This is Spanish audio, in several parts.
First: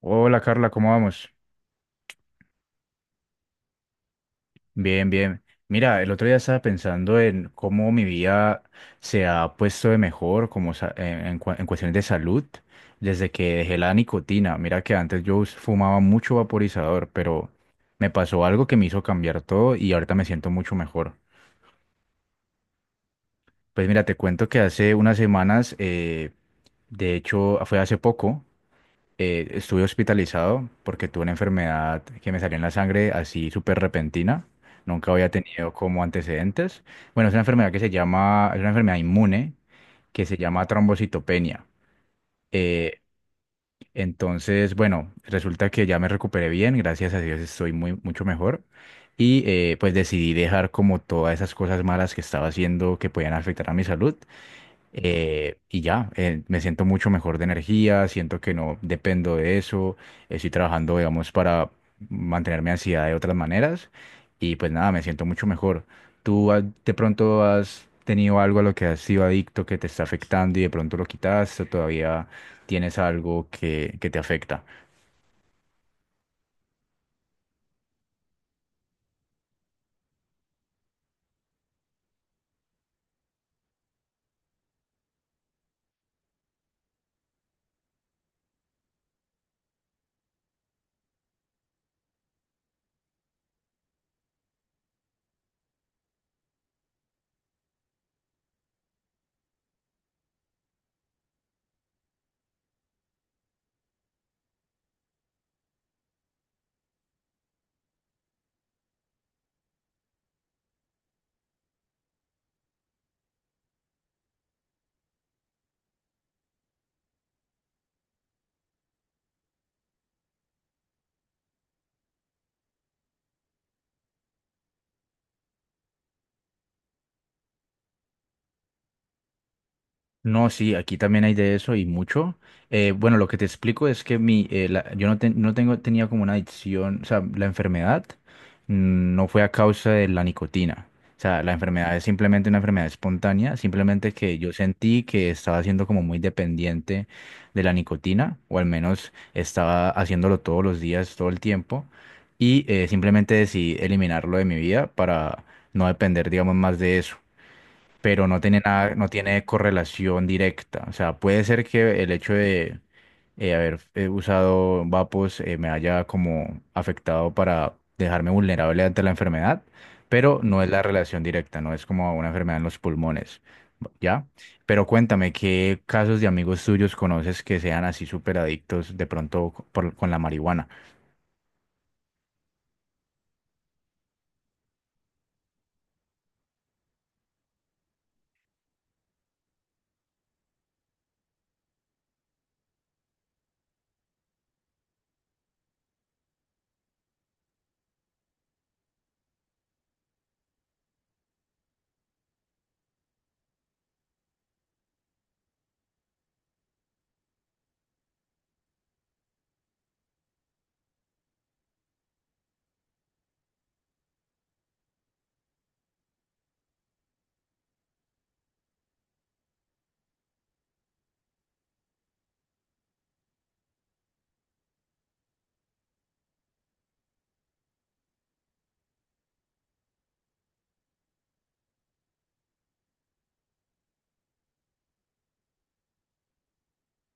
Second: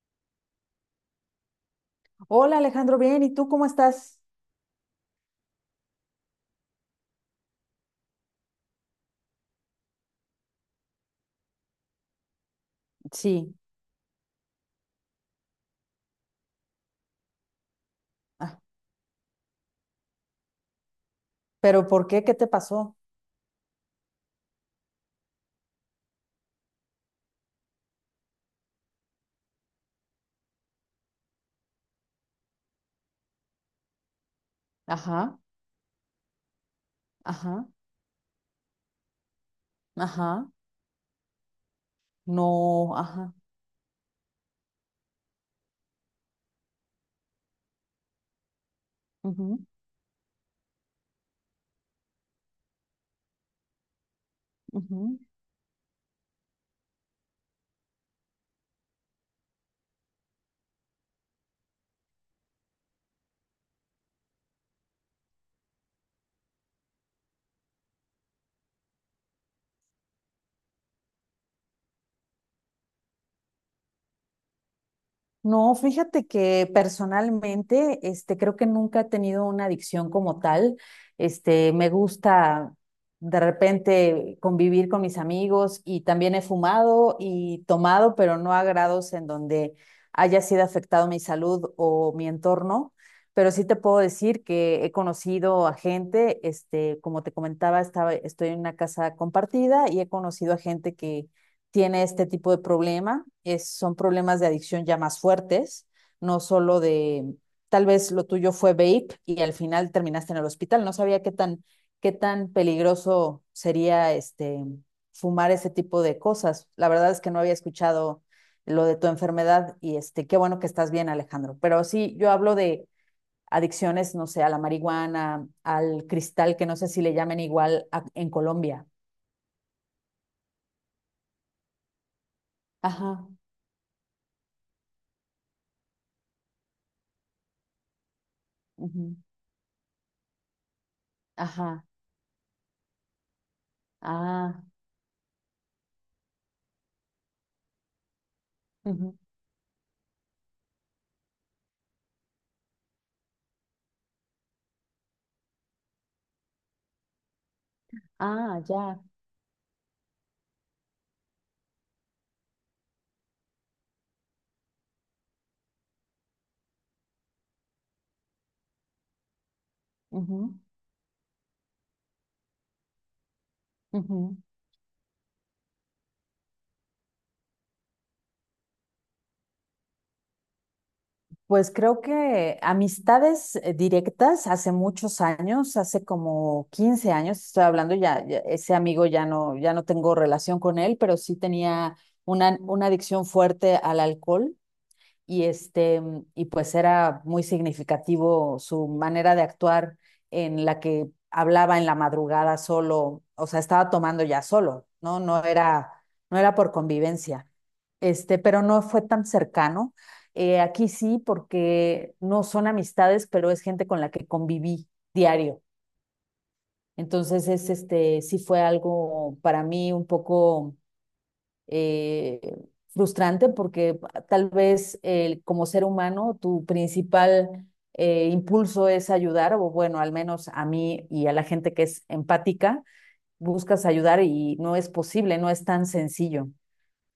Hola Carla, ¿cómo vamos? Hola Alejandro, bien, ¿y tú cómo estás? Bien, bien. Mira, el otro día estaba pensando en cómo mi vida se ha puesto de mejor como en en cuestiones de salud desde Sí. que dejé la nicotina. Mira que antes yo fumaba mucho vaporizador, pero me pasó Ah, algo que me hizo cambiar todo y ahorita me siento mucho mejor. pero ¿por qué? ¿Qué te pasó? Pues mira, te cuento que hace unas semanas, de hecho fue hace poco. Estuve hospitalizado porque tuve una enfermedad que me salió en la sangre así súper repentina. Nunca había Ajá, tenido como antecedentes. Bueno, es una ajá, enfermedad que se llama, es una enfermedad inmune que se ajá, llama trombocitopenia. no, Eh, ajá, entonces, bueno, resulta que ya me recuperé bien, gracias a Dios estoy muy, mucho mejor. Y ujú, pues decidí dejar como todas esas cosas malas que estaba haciendo que podían afectar a mi salud ujú. Y ya, me siento mucho mejor de energía, siento que no dependo de eso, estoy trabajando, digamos, para mantener mi ansiedad de otras maneras y pues nada, me siento mucho mejor. ¿Tú de pronto has tenido algo a lo que has sido adicto que te está afectando y de pronto lo quitaste o todavía tienes algo que te afecta? No, fíjate que personalmente, este, creo que nunca he tenido una adicción como tal. Este, me gusta de repente convivir con mis amigos y también he fumado y tomado, pero no a grados en donde haya sido afectado mi salud o mi entorno. Pero sí te puedo decir que he conocido a gente, este, como te comentaba, estoy en una casa compartida y he conocido a gente que tiene este tipo de problema. Son problemas de adicción ya más fuertes, no solo tal vez lo tuyo fue vape y al final terminaste en el hospital. No sabía qué tan peligroso sería este, fumar ese tipo de cosas. La verdad es que no había escuchado lo de tu enfermedad y este, qué bueno que estás bien, Alejandro. Pero sí, yo hablo de adicciones, no sé, a la marihuana, al cristal, que no sé si le llamen igual en Colombia. No, sí, aquí también hay de eso y mucho. Bueno, lo Ajá, que te explico es que mi, yo no, no tengo, tenía como una adicción, o sea, la enfermedad ujú, no fue a causa de la nicotina. O sea, la ajá, enfermedad es simplemente una enfermedad espontánea, simplemente que yo ah. sentí que estaba siendo como muy dependiente de la nicotina, o al menos Ujú. estaba haciéndolo todos los días, todo el tiempo, y simplemente decidí eliminarlo de mi vida para no depender, digamos, más de eso, pero no tiene Ah, nada, ya. no tiene correlación directa. O sea, puede ser que el hecho de haber usado vapos me haya como afectado para dejarme vulnerable ante la enfermedad, pero Ujú, no es la relación directa, no es como una enfermedad en los pulmones, ¿ya? ujú. Pero cuéntame, ¿qué casos de amigos tuyos conoces que sean así súper adictos de pronto con la marihuana? Pues creo que amistades directas hace muchos años, hace como 15 años, estoy hablando ya, ya ese amigo ya no, ya no tengo relación con él, pero sí tenía una adicción fuerte al alcohol y este, y pues era muy significativo su manera de actuar en la que hablaba en la madrugada solo, o sea, estaba tomando ya solo, ¿no? No era por convivencia. Este, pero no fue tan cercano. Aquí sí, porque no son amistades, pero es gente con la que conviví diario. Entonces es este, sí fue algo para mí un poco eh, frustrante porque tal vez como ser humano tu principal impulso es ayudar, o bueno, al menos a mí y a la gente que es empática, buscas ayudar y no es posible, no es tan sencillo.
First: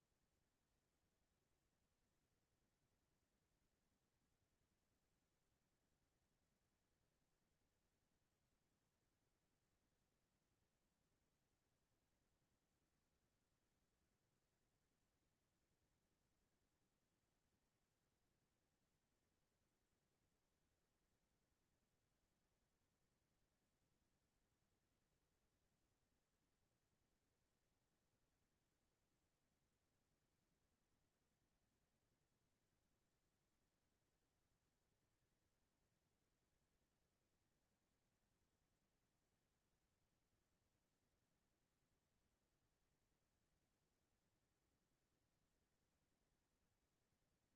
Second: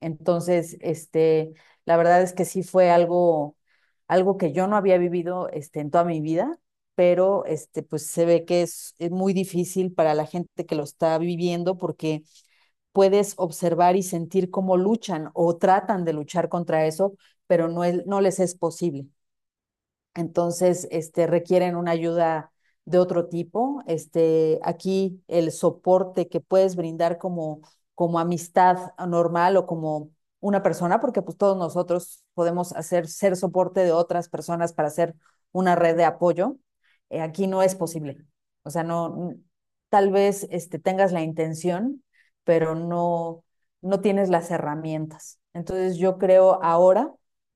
Entonces, este, la verdad es que sí fue algo, algo que yo no había vivido este, en toda mi vida, pero este, pues se ve que es muy difícil para la gente que lo está viviendo porque puedes observar y sentir cómo luchan o tratan de luchar contra eso, pero no, no les es posible, entonces este, requieren una ayuda de otro tipo. Este, aquí el soporte que puedes brindar como amistad normal o como una persona, porque pues todos nosotros podemos hacer ser soporte de otras personas para hacer una red de apoyo, aquí no es posible. O sea, no, tal vez este, tengas la intención, pero no, no tienes las herramientas. Entonces yo creo ahora,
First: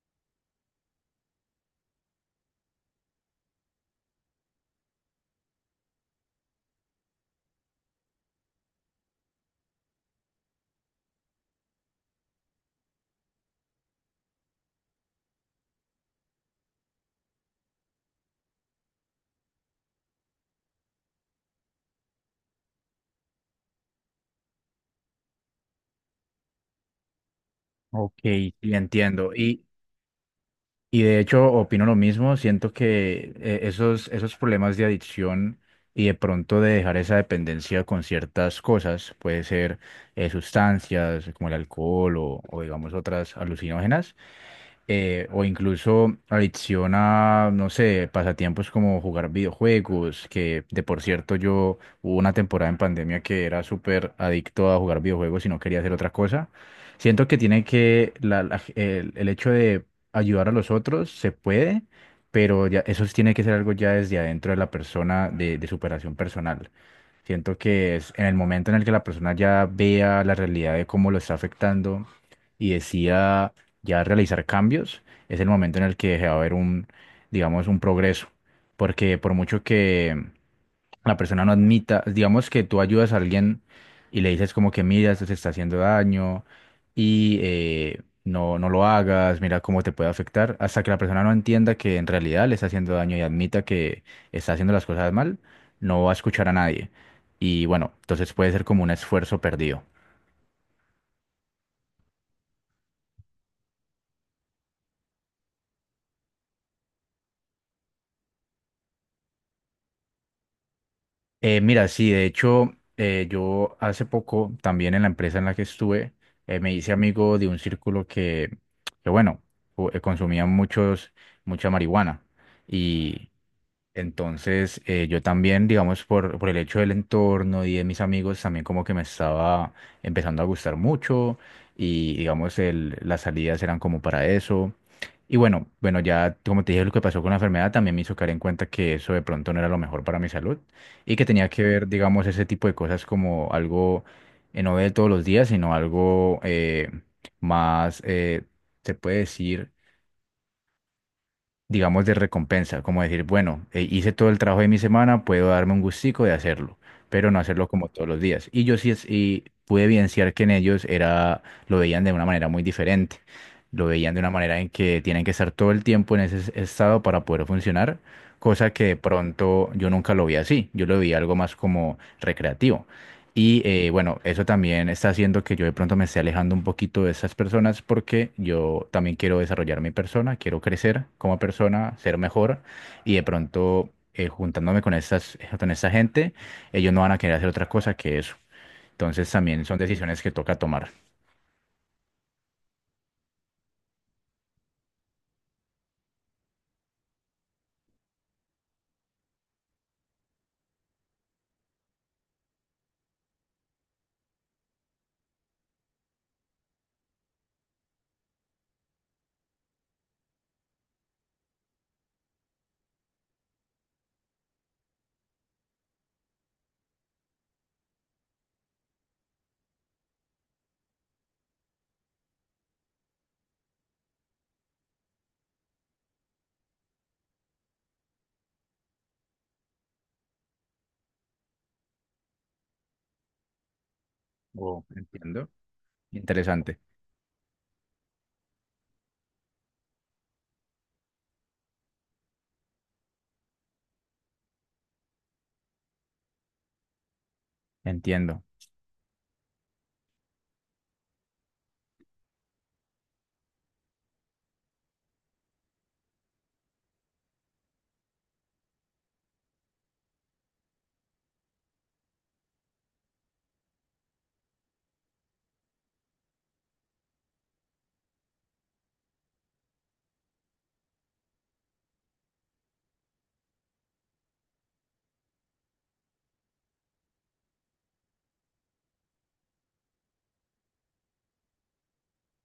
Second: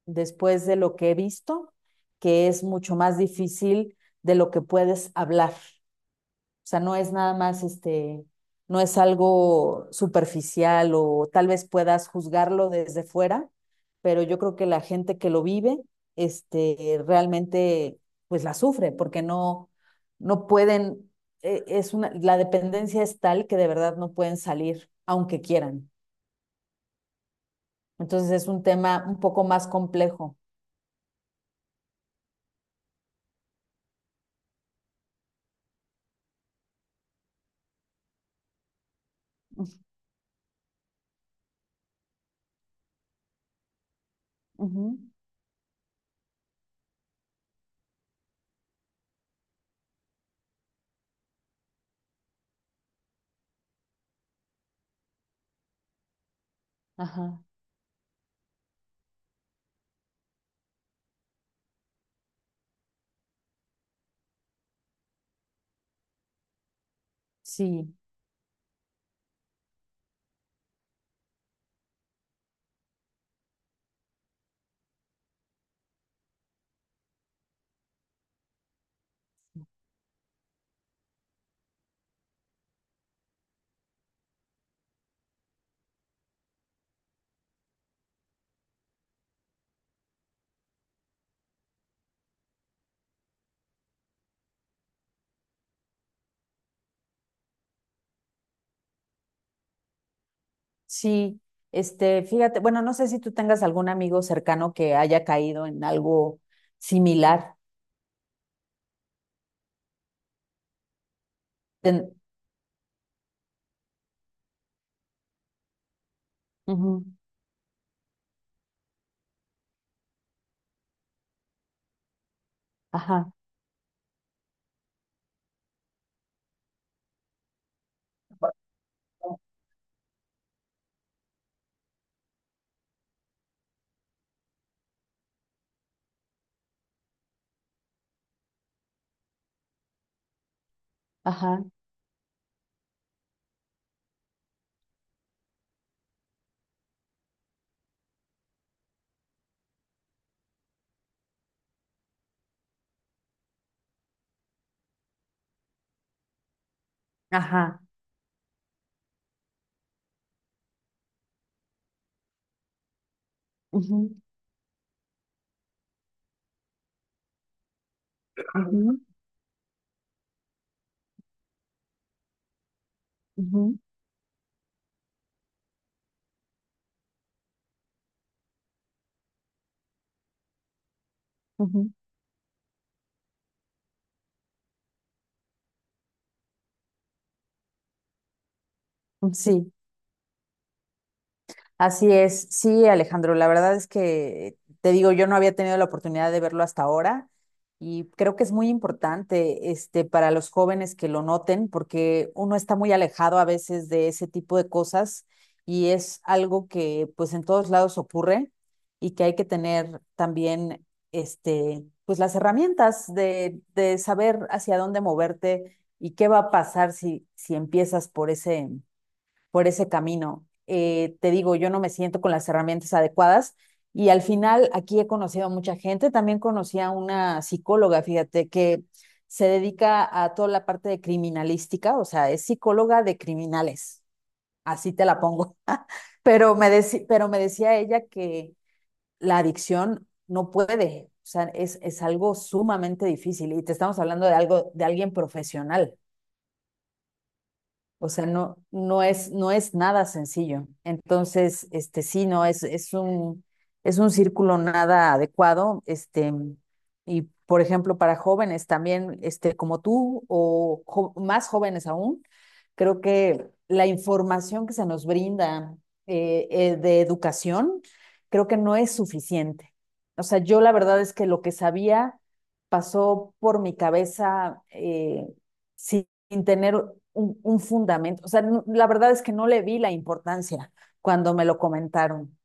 después de lo que he visto, que es mucho más difícil de lo que puedes hablar. O sea, no es nada más este, no es algo superficial o tal vez puedas juzgarlo desde fuera, pero yo creo que la gente que lo vive, este, realmente pues la sufre porque no, no pueden, es una, la dependencia es tal que de verdad no pueden salir aunque quieran. Ok, Entonces es un sí, tema un entiendo. poco Y, más complejo. y de hecho, opino lo mismo. Siento que esos, esos problemas de adicción y de pronto de dejar esa dependencia con ciertas cosas, puede ser sustancias como el alcohol o digamos otras alucinógenas, Uh -huh. O incluso adicción a, no sé, pasatiempos como jugar videojuegos, que de por cierto yo hubo una temporada en pandemia que era súper adicto a jugar videojuegos y no quería hacer otra cosa. Siento que Ajá, tiene que, el hecho de ayudar a los otros se puede, pero ya, eso sí tiene que ser algo ya desde adentro de la persona, de superación personal. Siento sí. que es en el momento en el que la persona ya vea la realidad de cómo lo está afectando y decida ya realizar cambios, es el momento en el que va a haber un, digamos, un progreso. Porque por mucho que la persona no admita, digamos que tú ayudas a alguien y le dices como que mira, esto te está haciendo daño y no, no lo hagas, mira cómo te puede afectar, hasta que la persona no entienda que en realidad le está haciendo daño y admita que está haciendo las cosas mal, no va a escuchar a nadie. Y bueno, entonces puede ser como un esfuerzo perdido. Sí, este, fíjate, bueno, no sé si tú tengas algún amigo cercano que haya caído en algo similar. Mira, sí, Ten- de hecho, yo hace poco también en la empresa en la que estuve, me hice Ujú, amigo de un círculo que bueno, consumía muchos, mucha marihuana. Y ajá, entonces, yo también, digamos, por el hecho del entorno y de mis amigos, también como que me estaba empezando a gustar mucho y, digamos, las salidas eran como para eso. Y bueno, bueno, ya como te dije, lo que pasó con la enfermedad también me hizo caer en cuenta que eso de pronto no era lo mejor para mi salud y que tenía que ajá, ver, digamos, ese tipo de cosas como algo no de todos los días, sino algo más, se puede decir, digamos, de recompensa, como decir, bueno, hice todo el trabajo de mi semana, puedo darme un gustico de hacerlo, pero no hacerlo ajá. como todos los días. Y yo sí y pude evidenciar que en ellos era, lo veían de una manera muy diferente, lo veían Ujú, de una manera en que tienen que estar todo el tiempo en ese estado para poder funcionar, cosa que de ujú, pronto yo nunca lo vi así, yo lo vi algo más como recreativo. Y ujú, bueno, eso también está haciendo que yo de pronto me esté alejando un poquito de esas personas porque yo también quiero desarrollar mi persona, quiero crecer como ujú, persona, ser mejor y de pronto juntándome con estas, con esta gente, ellos no van a querer hacer otra cosa que eso. Entonces ujú, también sí. son decisiones que toca tomar. Así es, sí, Alejandro, la verdad es que te digo, yo no había tenido la oportunidad de verlo hasta ahora y creo que es muy importante este para los jóvenes que lo noten porque uno está muy alejado a veces de ese tipo de cosas y es algo que pues en todos lados ocurre y que hay que tener también este pues las herramientas de saber hacia dónde moverte y qué va a pasar si si empiezas por ese camino. Te digo, yo no me siento con las herramientas adecuadas y al final aquí he conocido a mucha gente. También conocí a una psicóloga, fíjate, que se dedica a toda la parte de criminalística, o sea, es psicóloga de criminales, Oh, así te la entiendo. pongo. pero, me Interesante. decí, pero me decía ella que la adicción no puede, o sea, es algo sumamente difícil y te estamos hablando de algo, de alguien profesional. O sea, Entiendo. no, no es nada sencillo. Entonces, este sí, no, es un círculo nada adecuado. Este, y por ejemplo, para jóvenes también, este, como tú, o más jóvenes aún, creo que la información que se nos brinda de educación, creo que no es suficiente. O sea, yo la verdad es que lo que sabía pasó por mi cabeza. Sin tener un fundamento. O sea, la verdad es que no le vi la importancia cuando me lo comentaron.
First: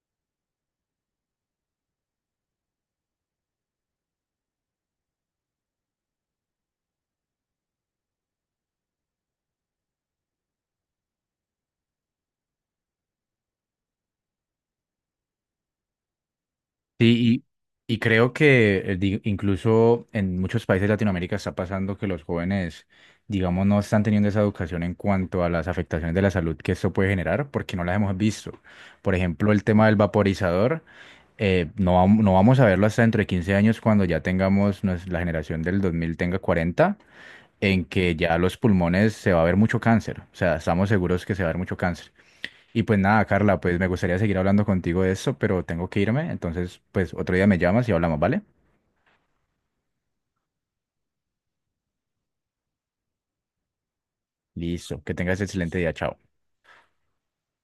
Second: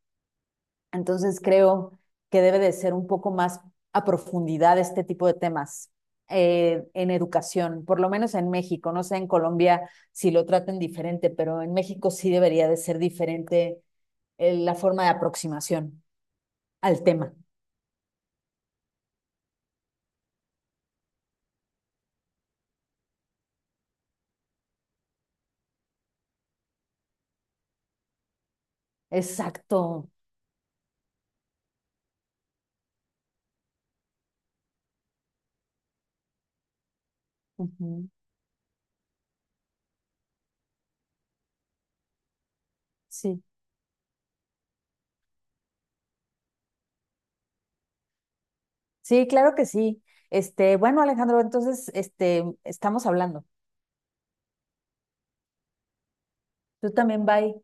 Entonces creo que debe de ser un poco más a profundidad este tipo de temas en educación, por lo menos en México. No sé en Colombia si lo traten diferente, pero en México sí debería de ser diferente la forma de aproximación al tema. Sí, y creo que incluso en muchos países de Latinoamérica está pasando que los jóvenes, digamos, no están teniendo esa educación en cuanto a las afectaciones de la salud que esto puede generar porque no las hemos visto. Por ejemplo, el tema del Exacto. vaporizador, no, no vamos a verlo hasta dentro de 15 años cuando ya tengamos, la generación del 2000 tenga 40, en Ujú, que ya los pulmones se va a ver mucho cáncer. O sea, estamos seguros que se va a ver mucho cáncer. Y pues nada, sí. Carla, pues me gustaría seguir hablando contigo de eso, pero tengo que irme. Entonces, pues otro día me llamas y hablamos, ¿vale? Sí, claro que sí. Este, bueno, Alejandro, entonces, este, estamos hablando. Listo, que tengas excelente día, chao. Tú también, bye.